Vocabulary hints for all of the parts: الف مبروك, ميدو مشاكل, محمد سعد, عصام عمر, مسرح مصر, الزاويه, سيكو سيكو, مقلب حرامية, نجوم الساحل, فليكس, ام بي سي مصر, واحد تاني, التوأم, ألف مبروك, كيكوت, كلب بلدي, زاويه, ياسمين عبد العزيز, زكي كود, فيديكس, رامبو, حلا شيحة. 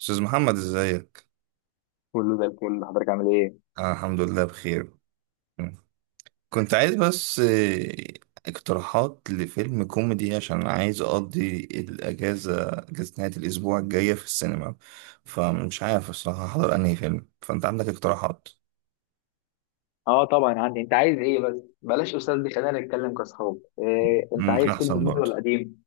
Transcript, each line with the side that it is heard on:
right: أستاذ محمد إزيك؟
left: كله زي الفل، حضرتك عامل ايه؟
right: أنا الحمد لله بخير. كنت عايز بس اقتراحات لفيلم كوميدي عشان عايز أقضي أجازة نهاية الأسبوع الجاية في السينما، فمش عارف الصراحة أحضر أنهي فيلم. فأنت عندك اقتراحات؟
left: اه طبعا عندي. انت عايز ايه بس؟ بلاش استاذ دي، خلينا نتكلم كاصحاب. إيه، انت
right: ممكن
left: عايز فيلم
right: أحسن
left: جديد
right: برضه.
left: ولا قديم؟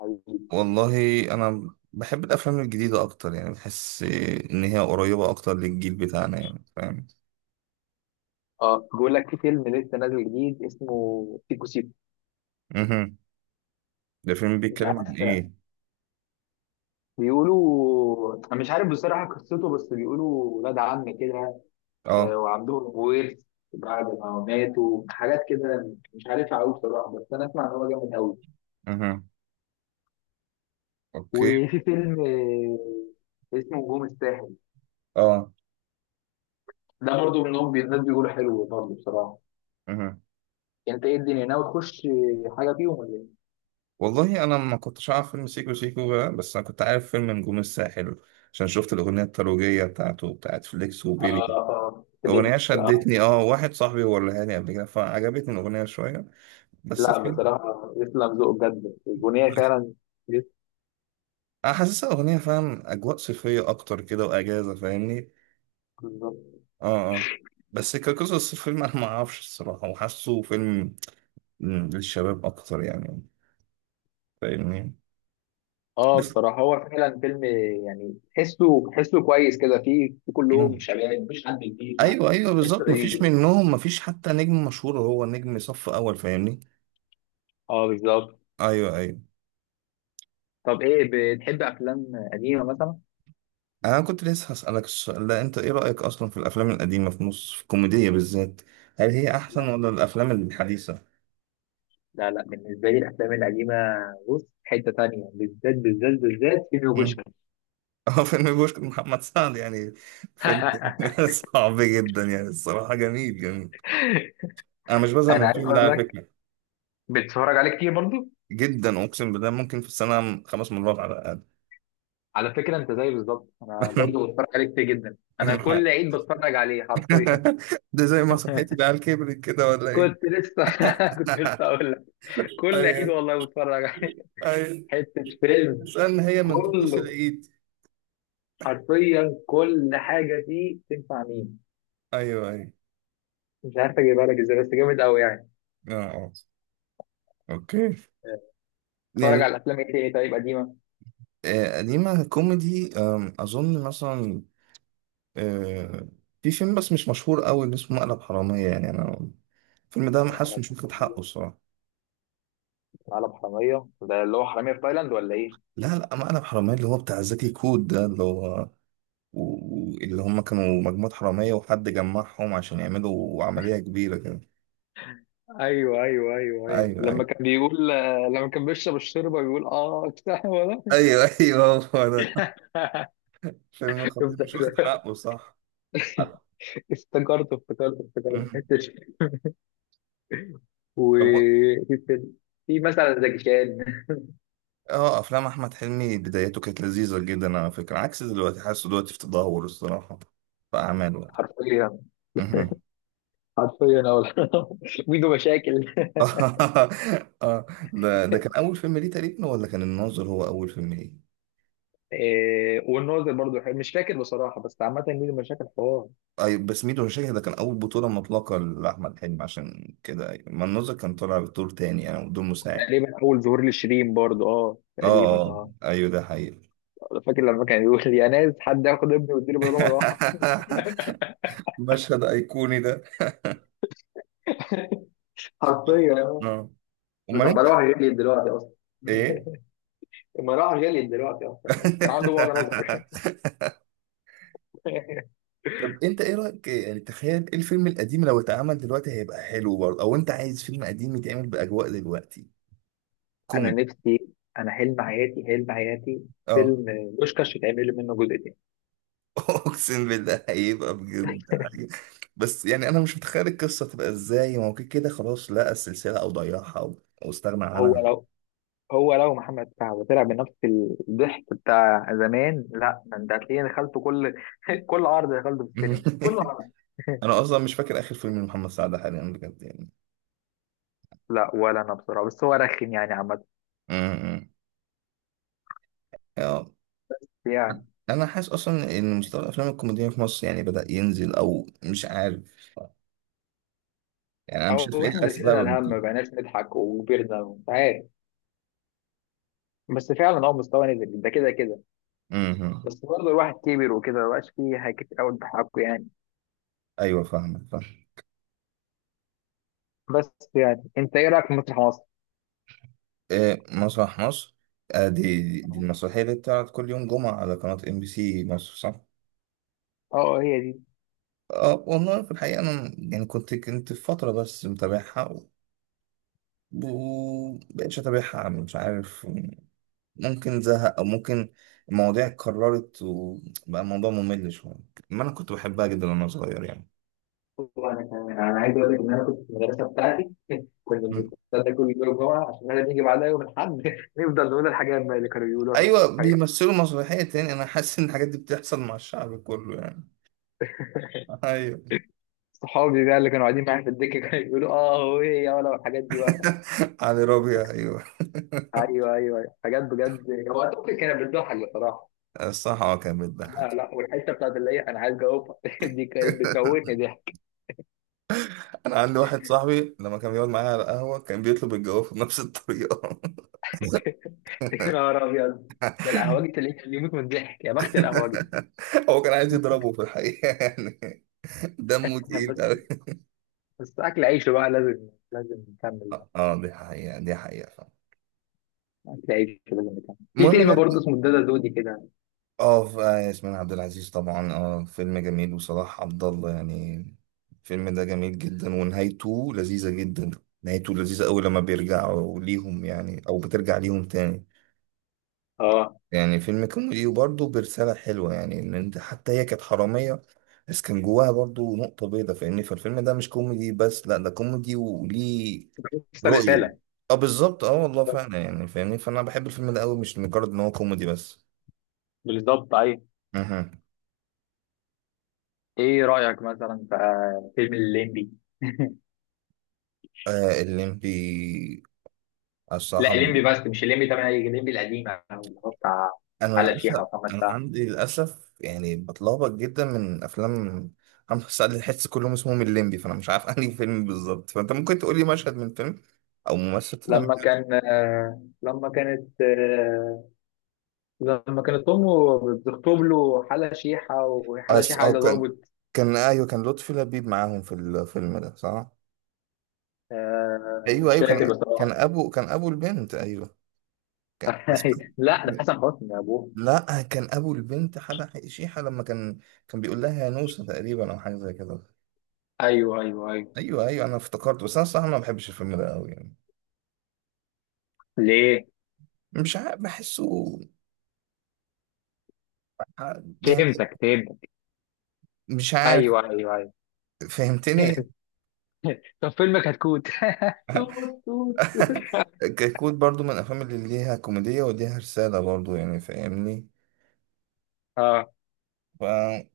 left: حبيبي،
right: والله أنا بحب الأفلام الجديدة أكتر، يعني بحس إن هي قريبة أكتر للجيل بتاعنا، يعني فاهم؟
left: اه بقول لك في فيلم لسه نازل جديد اسمه سيكو سيكو.
right: مهم. ده فيلم
left: مش
right: بيتكلم عن
left: عارف،
right: إيه؟
left: بيقولوا، انا مش عارف بصراحه قصته، بس بيقولوا ولاد عم كده،
right: آه.
left: وعندهم ورث بعد ما ماتوا، حاجات كده مش عارفها قوي بصراحه، بس انا اسمع ان هو جامد قوي.
right: مهم. أوكي.
left: وفي فيلم اسمه نجوم الساحل،
right: آه.
left: ده برضه منهم، الناس بيقولوا حلو برضه بصراحه.
right: مهم.
left: انت ايه، الدنيا ناوي تخش حاجه فيهم ولا ايه؟
right: والله انا ما كنتش عارف فيلم سيكو سيكو بقى، بس انا كنت عارف فيلم نجوم الساحل عشان شفت الاغنيه الترويجيه بتاعت فليكس
left: آه
right: وبيري.
left: آه فيديكس
right: الاغنيه شدتني، واحد صاحبي وريها لي قبل كده فعجبتني الاغنيه شويه، بس
left: لا،
right: الفيلم.
left: بصراحة يسلم ذوق بجد، البنية فعلا يسلم
right: انا حاسسها اغنيه، فاهم، اجواء صيفيه اكتر كده واجازه، فاهمني؟
left: ذوق.
right: اه اه. بس كقصص الفيلم انا ما اعرفش الصراحه، وحاسه فيلم للشباب اكتر يعني، فاهمني.
left: اه
right: بس-
left: بصراحة هو فعلا فيلم يعني تحسه كويس كده، فيه في كلهم
right: مم.
left: شباب مش حد جديد، لا
right: ايوه ايوه
left: تحسه
right: بالظبط، مفيش
left: لذيذ.
right: منهم مفيش حتى نجم مشهور، هو نجم صف اول، فاهمني.
left: اه بالظبط.
right: ايوه ايوه.
left: طب ايه، بتحب افلام قديمة مثلا؟
right: انا كنت لسه هسألك السؤال ده. انت ايه رأيك اصلا في الافلام القديمة في مصر، في الكوميدية بالذات؟ هل هي
left: لا،
right: احسن ولا الافلام الحديثة؟
left: لا بالنسبة لي الافلام القديمة، بص حتة تانية، بالذات بالذات فيلم
right: مم.
left: وبوشكاش.
right: اه فيلم بوشك محمد سعد يعني، فيلم صعب جدا يعني، الصراحة جميل جميل. انا مش بزهق من
left: انا عايز
right: الفيلم ده
left: اقول
right: على
left: لك،
right: فكرة،
left: بتتفرج عليه كتير برضو؟
right: جدا. اقسم بالله ممكن في السنة 5 مرات على الاقل.
left: على فكرة انت زي بالظبط، انا برضه بتفرج عليه كتير جدا، انا كل عيد بتفرج عليه حرفيا.
right: ده زي ما صحيت العيال كبرت كده ولا ايه؟
left: كنت لسه، كنت لسه اقول لك، كل عيد
right: ايوه
left: والله بتفرج عليه.
right: ايوه.
left: حتة فيلم،
right: استنى، هي من طقوس
left: كله
right: العيد؟
left: حرفيا كل حاجة فيه تنفع مين،
right: ايوه ايوه.
left: مش عارف اجيبها لك ازاي، بس جامد قوي يعني.
right: اه. اوكي.
left: بتفرج
right: يعني
left: على افلام ايه تاني طيب قديمة؟
right: قديمة كوميدي أظن مثلا، آه، في فيلم بس مش مشهور أوي اللي اسمه مقلب حرامية. يعني أنا الفيلم ده ما حاسه
left: على،
right: مش واخد حقه الصراحة.
left: حرامية ده اللي هو حرامية في تايلاند ولا ايه؟
right: لا لا، مقلب حرامية اللي هو بتاع زكي كود، ده اللي هو اللي هم كانوا مجموعة حرامية وحد جمعهم عشان يعملوا عملية كبيرة كده.
left: ايوه،
right: أيوه
left: لما
right: أيوه
left: كان بيقول، لما كان بيشرب الشوربه بيقول بتاع ولا.
right: أيوه. أيوه هو ده. فيلم
left: شفت؟
right: خطير مش واخد حقه، صح؟
left: افتكرت
right: مم.
left: حته.
right: طب،
left: وفي فيلم، في مثلا زكي شان.
right: اه افلام احمد حلمي بدايته كانت لذيذه جدا على فكره، عكس دلوقتي، حاسه دلوقتي في تدهور الصراحه في اعماله يعني.
left: حرفيا،
right: مهم.
left: حرفيا. ميدو مشاكل.
right: اه، ده كان اول فيلم ليه تقريبا، ولا كان الناظر هو اول فيلم ليه؟
left: إيه، والناظر برضو حلو. مش فاكر بصراحه، بس عامه ميدو مشاكل حوار.
right: اي بس ميدو مشاكل ده كان اول بطوله مطلقه لاحمد حلمي عشان كده، أيوة. ما الناظر كان طالع بدور تاني، يعني بدور مساعد.
left: تقريبا اول ظهور لشيرين برضو، اه
right: اه
left: تقريبا،
right: اه
left: اه
right: ايوه، ده حقيقي.
left: فاكر لما كان يقول لي يا ناس، حد ياخد ابني ويديله بدل مروحه.
right: مشهد ايقوني ده.
left: حرفيا
right: اه. امال
left: ده
right: انت
left: مروحه جالي دلوقتي اصلا.
right: ايه؟
left: المروحه جالي دلوقتي اصلا، كان عنده بعد نظر.
right: طب انت ايه رايك، يعني تخيل، ايه الفيلم القديم لو اتعمل دلوقتي هيبقى حلو برضه، او انت عايز فيلم قديم يتعمل باجواء دلوقتي
left: انا
right: كوميدي؟
left: نفسي، انا حلم حياتي، حلم حياتي
right: اه.
left: فيلم بوشكاش يتعمل منه جزء تاني.
right: اقسم بالله هيبقى بجد حاجة. بس يعني انا مش متخيل القصه تبقى ازاي، ما هو كده كده خلاص لقى السلسله او ضيعها أو استغنى
left: هو
right: عنها.
left: لو، محمد سعد طلع بنفس الضحك بتاع زمان، لا ده انت هتلاقيني دخلته كل، كل عرض دخلته في السينما، كل عرض.
right: انا اصلا مش فاكر اخر فيلم لمحمد سعد حاليا بجد يعني.
left: لا، ولا انا بصراحه، بس هو رخم يعني عامه،
right: امم. اه.
left: يعني.
right: انا حاسس اصلا ان مستوى الافلام الكوميديه في مصر يعني بدا ينزل، او مش عارف، يعني انا مش عارف
left: او
right: ايه
left: احنا اللي
right: الاسباب.
left: شلنا الهم، ما بقيناش نضحك وكبرنا ومش عارف، بس فعلا هو مستوى نزل ده كده كده.
right: امم.
left: بس برضه الواحد كبر وكده، مبقاش فيه حاجات كتير قوي بحقه يعني.
right: ايوه فاهمك فاهم.
left: بس يعني، انت ايه رايك في مسرح مصر؟
right: إيه مسرح مصر؟ آه دي، المسرحيه اللي بتعرض كل يوم جمعه على قناه MBC مصر، صح؟
left: اه هي دي.
right: اه والله في الحقيقه انا يعني كنت في فتره بس متابعها، ومبقتش اتابعها، مش عارف، ممكن زهق او ممكن المواضيع اتكررت وبقى الموضوع ممل شويه. ما انا كنت بحبها جدا وانا صغير يعني.
left: وانا كمان، انا عايز اقول لك ان انا كنت في المدرسه بتاعتي، كنا
right: مم.
left: بنستنى كل يوم جمعه عشان احنا نيجي بعدها يوم الاحد. نفضل نقول الحاجات بقى اللي كانوا يقولوها في
right: ايوه
left: المسرحيه.
right: بيمثلوا مسرحيه تاني. انا حاسس ان الحاجات دي بتحصل مع الشعب كله يعني. ايوه.
left: صحابي بقى اللي كانوا قاعدين معايا في الدكه، كانوا يقولوا اه هو ايه يا ولا، والحاجات دي بقى.
right: علي ربيع، ايوه.
left: ايوه. حاجات بجد، هو اعتقد كانت بتضحك بصراحه.
right: الصراحة اه كان
left: لا،
right: بيضحك.
left: والحته بتاعت اللي هي انا عايز اجاوبها، دي كانت بتموتني ضحك.
right: أنا عندي واحد صاحبي لما كان بيقعد معايا على القهوة كان بيطلب الجواب بنفس الطريقة.
left: يا نهار ابيض، ده القهوجي تلاقيه كان يموت من الضحك، يا بخت القهوجي.
right: هو كان عايز يضربه في الحقيقة يعني. دمه
left: إحنا
right: تقيل
left: بس،
right: أوي.
left: بس اكل عيشه بقى، لازم نكمل.
right: اه دي حقيقة دي حقيقة فعلا.
left: تعيش في، مكان. في
right: المهم
left: فيلم
right: نرجع.
left: برضه اسمه الدادا دودي كده،
right: اه ياسمين عبد العزيز طبعا، اه فيلم جميل، وصلاح عبد الله يعني. الفيلم ده جميل جدا ونهايته لذيذة جدا. نهايته لذيذة أوي لما بيرجعوا ليهم، يعني أو بترجع ليهم تاني.
left: اه
right: يعني فيلم كوميدي وبرضه برسالة حلوة، يعني إن أنت، حتى هي كانت حرامية بس كان جواها برضه نقطة بيضة، فاهمني؟ فالفيلم ده مش كوميدي بس، لأ، ده كوميدي وليه
left: بس
right: رؤية.
left: رسالة.
right: أه بالظبط، أه والله
left: بالظبط،
right: فعلا، يعني فاهمني، فأنا بحب الفيلم ده أوي، مش مجرد إن هو كوميدي بس.
left: بالظبط ايوه.
right: أها.
left: ايه رأيك مثلا في فيلم الليمبي؟
right: آه الليمبي،
left: لا
right: الصراحة
left: الليمبي، بس مش الليمبي 8، الليمبي القديمة اللي هو بتاع
right: أنا
left: حلا
right: للأسف،
left: شيحة ومحمد
right: أنا
left: سعد.
right: عندي للأسف يعني بتلخبط جدا، من أفلام محمد سعد الحس كلهم اسمهم الليمبي، فأنا مش عارف أنهي فيلم بالظبط. فأنت ممكن تقولي مشهد من فيلم او ممثل طلع معاه.
left: لما كان لما كانت لما كانت امه بتخطب له حلا شيحة، وحلا شيحة
right: أو
left: عايزة
right: كان،
left: ضابط.
right: كان أيوه، كان لطفي لبيب معاهم في الفيلم ده، صح؟ أيوه
left: مش
right: أيوه، كان
left: فاكر
right: كان
left: بصراحة.
right: أبو كان أبو البنت، أيوه. كان... بس...
left: لا ده حسن حسني يا ابوه.
right: لا، كان أبو البنت حلا شيحة. لما كان، بيقول لها يا نوسة تقريبا، أو حاجة زي كده.
left: ايوه.
right: أيوه أيوه، أنا افتكرت. بس أنا الصراحة ما بحبش الفيلم ده أوي يعني،
left: ليه؟
right: مش عارف بحسه يعني،
left: فهمتك.
right: مش عارف.
left: ايوه.
right: فهمتني.
left: طب فيلمك هتكوت. توت توت.
right: كيكوت برضو من الأفلام اللي ليها كوميدية وليها رسالة برضو، يعني فاهمني.
left: اه
right: ف-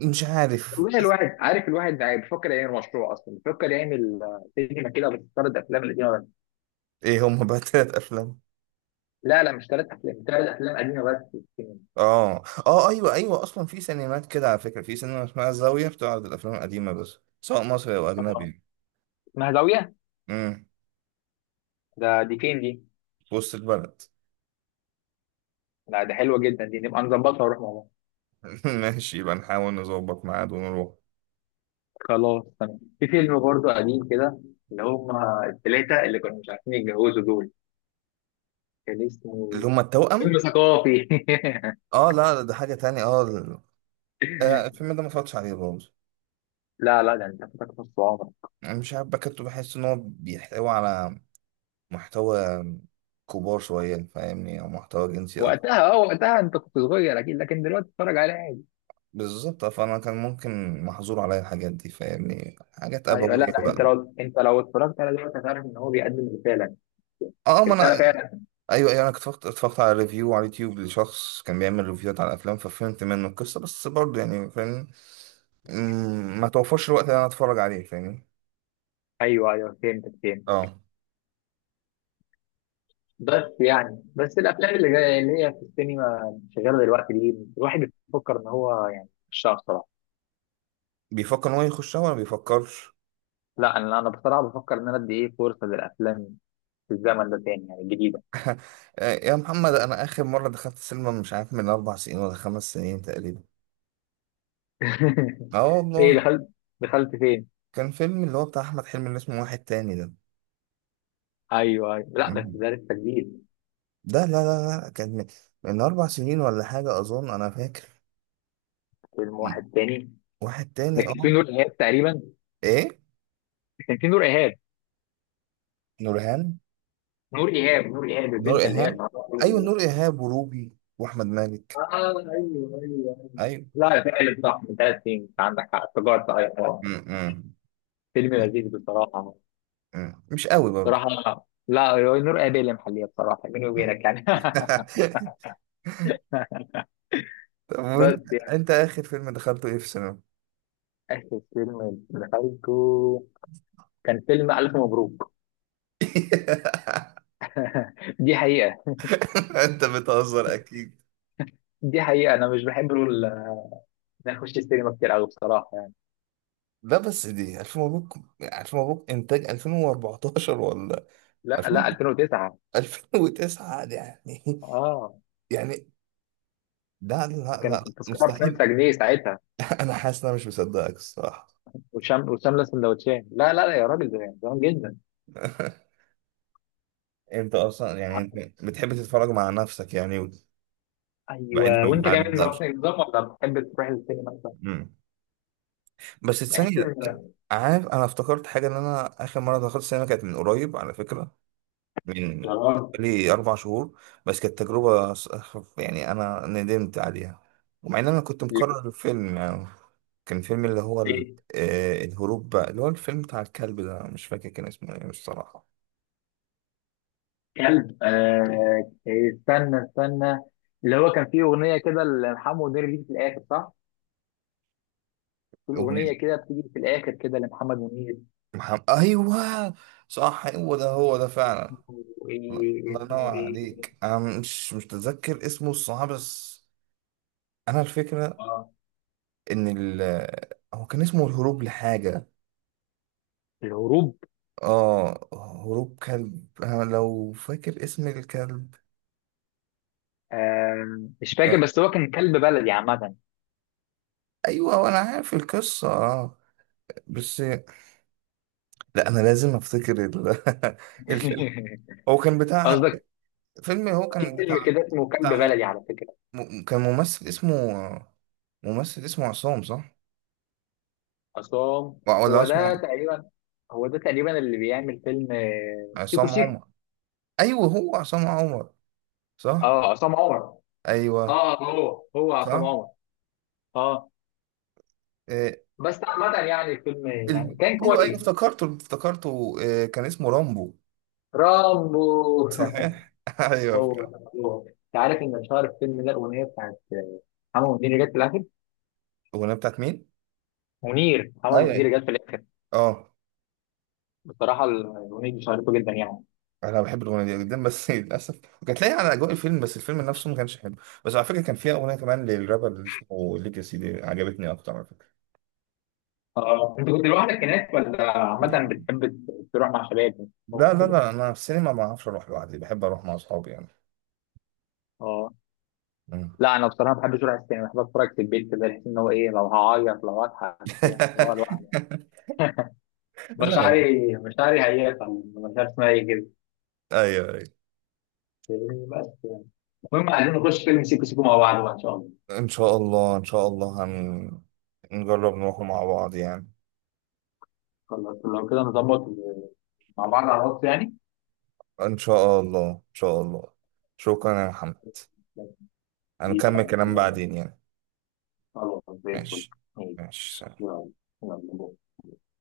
right: مش عارف.
left: والله الواحد عارف، الواحد يعني بيفكر يعمل مشروع، اصلا بيفكر يعمل سينما كده بس، 3 افلام قديمه بس.
right: ايه هم بقى تلات افلام؟
left: لا لا، مش 3 افلام، 3 افلام قديمه بس في السينما.
right: اه اه ايوه ايوه، اصلا في سينمات كده على فكره، في سينما اسمها الزاويه بتعرض الافلام القديمه بس، سواء مصري او
left: اه
right: اجنبي.
left: اسمها زاويه؟
right: امم.
left: ده دي فين دي؟
right: في وسط البلد.
left: لا ده حلوه جدا دي، نبقى نظبطها ونروح مع بعض.
right: ماشي، يبقى نحاول نظبط ميعاد ونروح.
left: خلاص تمام. في فيلم برضه قديم كده، اللي هم الثلاثه اللي كانوا مش عارفين يتجوزوا دول، كان اسمه
right: اللي هم
left: فيلم
right: التوأم.
left: ثقافي.
right: اه لا لا، ده حاجه تانية. اه الفيلم ده ما اتفرجتش عليه برضه.
left: لا لا، ده انت فاتك نص عمرك.
right: أنا مش عارف بكتب، بحس ان هو بيحتوي على محتوى كبار شويه فاهمني، او محتوى جنسي اكتر.
left: وقتها، وقتها انت كنت صغير اكيد، لكن دلوقتي اتفرج عليه عادي.
right: بالظبط، فانا كان ممكن محظور عليا الحاجات دي فاهمني، حاجات
left: ايوه، لا
right: ابويه
left: لا، انت
right: بقى.
left: لو، اتفرجت على دلوقتي هتعرف ان هو بيقدم رساله،
right: اه ما انا،
left: رساله فعلا.
right: ايوه ايوه، انا كنت اتفرجت على ريفيو على اليوتيوب لشخص كان بيعمل ريفيوهات على الافلام، ففهمت منه القصه، بس برضه يعني فاهم، ما توفرش الوقت اللي انا اتفرج عليه فاهمني.
left: ايوه فهمتك، فهمتك.
right: اه.
left: بس يعني، بس الافلام اللي جايه اللي هي في السينما شغاله دلوقتي دي، الواحد بيفكر ان هو يعني مش شاطر.
right: بيفكر ان هو يخشها ولا بيفكرش.
left: لا، انا، بصراحه بفكر ان انا ادي ايه فرصه للافلام في الزمن ده تاني يعني، الجديده.
right: آه يا محمد، انا اخر مره دخلت السينما مش عارف، من 4 سنين ولا 5 سنين تقريبا. اه
left: ايه
right: والله.
left: دخلت؟ دخلت فين؟
right: كان فيلم اللي هو بتاع احمد حلمي اللي اسمه واحد تاني ده.
left: ايوه ايوه، لا بس
right: مم.
left: ده لسه جديد.
right: ده لا لا لا، كان من، من 4 سنين ولا حاجه، اظن انا فاكر.
left: فيلم
right: مم.
left: واحد تاني،
right: واحد تاني،
left: لكن في
right: اه.
left: نور ايهاب تقريبا،
right: ايه.
left: كان في نور ايهاب.
right: نورهان.
left: نور ايهاب، نور ايهاب
right: نور
left: البنت اللي هي
right: إيهاب.
left: المعروفه
right: أيوة،
left: دي.
right: نور إيهاب وروبي وأحمد مالك.
left: اه ايوه ايوه ايوه.
right: أيوة.
left: لا فعلا صح، من 3 سنين، انت عندك حق، افتكرت ايوه.
right: م-م.
left: فيلم لذيذ بصراحه.
right: م-م. مش قوي برضو.
left: بصراحه، لا هو نور ايهاب اللي محليه بصراحه، بيني
right: م.
left: وبينك يعني.
right: طب وأنت،
left: بس يعني،
right: أنت آخر فيلم دخلته إيه في السينما؟
left: اخر فيلم دخلته كان فيلم الف مبروك. دي حقيقه،
right: انت بتهزر اكيد.
left: دي حقيقه، انا مش بحب نخش السينما كتير قوي بصراحه يعني.
right: لا بس دي ألف مبروك. ألف مبروك إنتاج 2014 ولا
left: لا لا
right: 2000
left: 2009،
right: 2009 دي يعني
left: اه
right: يعني لا لا لا،
left: كانت التذكره ب 5
right: مستحيل.
left: جنيه ساعتها،
right: أنا حاسس إن أنا مش مصدقك الصراحة.
left: وشام، وشامله سندوتشين. لا لا لا يا راجل، زمان زمان جدا.
right: أنت أصلا يعني أنت بتحب تتفرج مع نفسك يعني، بعيد
left: ايوه، وانت
right: عن
left: كمان
right: المعاد.
left: نفس النظام ولا بتحب تروح السينما مثلا؟
right: مم. بس
left: بحس
right: الثانية،
left: ان،
right: عارف، أنا افتكرت حاجة إن أنا آخر مرة دخلت السينما كانت من قريب على فكرة، من
left: اه
right: حوالي 4 شهور، بس كانت تجربة يعني أنا ندمت عليها، ومع إن أنا كنت مكرر الفيلم يعني. كان فيلم اللي هو
left: إيه؟
right: الهروب بقى، اللي هو الفيلم بتاع الكلب ده، مش فاكر كان اسمه إيه الصراحة.
left: كلب، استنى استنى. اللي هو كان فيه اغنيه كده لمحمد منير دي في الاخر صح؟ في الاغنيه
right: أغنية
left: كده بتيجي في الاخر كده لمحمد منير.
right: محمد، أيوه. صح، هو ده هو ده فعلا.
left: اسمه،
right: الله
left: ايه
right: ينور
left: اسمه، ايه
right: عليك، أنا مش متذكر اسمه الصراحة. بس انا الفكره
left: اه
right: ان هو كان اسمه الهروب لحاجه،
left: الهروب؟
right: اه هروب كلب، انا لو فاكر اسم الكلب.
left: آه مش
right: آه.
left: فاكر، بس هو كان كلب بلدي عامه.
right: ايوه انا عارف القصه اه. بس لا، انا لازم افتكر الفيلم. هو كان بتاع،
left: قصدك
right: فيلم هو
left: في
right: كان
left: فيلم
right: بتاع،
left: كده اسمه كلب
right: بتاع
left: بلدي على فكره.
right: كان ممثل اسمه، ممثل اسمه عصام، صح؟
left: عصام.
right: ولا
left: هو ده
right: اسمه
left: تقريبا، هو ده تقريبا اللي بيعمل فيلم سيكو
right: عصام
left: سيكو.
right: عمر، ايوه هو عصام عمر، صح،
left: اه عصام عمر.
right: ايوه،
left: اه هو هو عصام
right: صح.
left: عمر. اه
right: آه،
left: بس عامة يعني الفيلم، يعني
right: ال-
left: كان
right: ايوه ايوه
left: كويس.
right: افتكرته، كان اسمه رامبو.
left: رامبو.
right: صحيح.
left: هو،
right: ايوه.
left: انت عارف ان اشهر الفيلم ده الاغنيه بتاعت محمد منير جت في الاخر.
right: الاغنيه بتاعت مين؟
left: منير، محمد
right: ايوه أيوة.
left: منير جت في الاخر.
right: اه.
left: بصراحه الاغنيه دي شهرته جدا يعني.
right: انا بحب الاغنيه دي جدا، بس للاسف كانت لاقيه على اجواء الفيلم، بس الفيلم نفسه ما كانش حلو. بس على فكره كان فيها اغنيه كمان للرابر اللي اسمه ليجاسي، دي عجبتني اكتر على فكره.
left: اه انت كنت لوحدك هناك، ولا عامة بتحب تروح مع شباب
right: لا لا
left: وكده؟
right: لا، انا في السينما ما اعرفش اروح لوحدي، بحب اروح مع اصحابي يعني.
left: اه
right: مم.
left: لا، انا بصراحه ما بحبش اروح السينما، بحب اتفرج في البيت كده، بحس ان هو ايه، لو هعيط لو هضحك كده، إن هو لوحدي.
right: لا لا.
left: مشاعري، مشاعري هيافه مش عارف اسمها ايه كده،
right: ايوه ايوه.
left: فاهمني؟ بس يعني، المهم عايزين نخش فيلم سيكو سيكو مع بعض بقى ان شاء الله.
right: ان شاء الله ان شاء الله نجرب نروح مع بعض يعني.
left: خلاص، لو كده نظبط مع بعض على الوقت يعني.
right: إن شاء الله إن شاء الله. شكرا يا محمد،
left: بس دي
right: هنكمل
left: بقى
right: كلام
left: حلوة.
right: بعدين يعني.
left: خلاص زي الفل.
right: ماشي.
left: ماشي.
right: ماشي سلام.
left: يلا. يلا.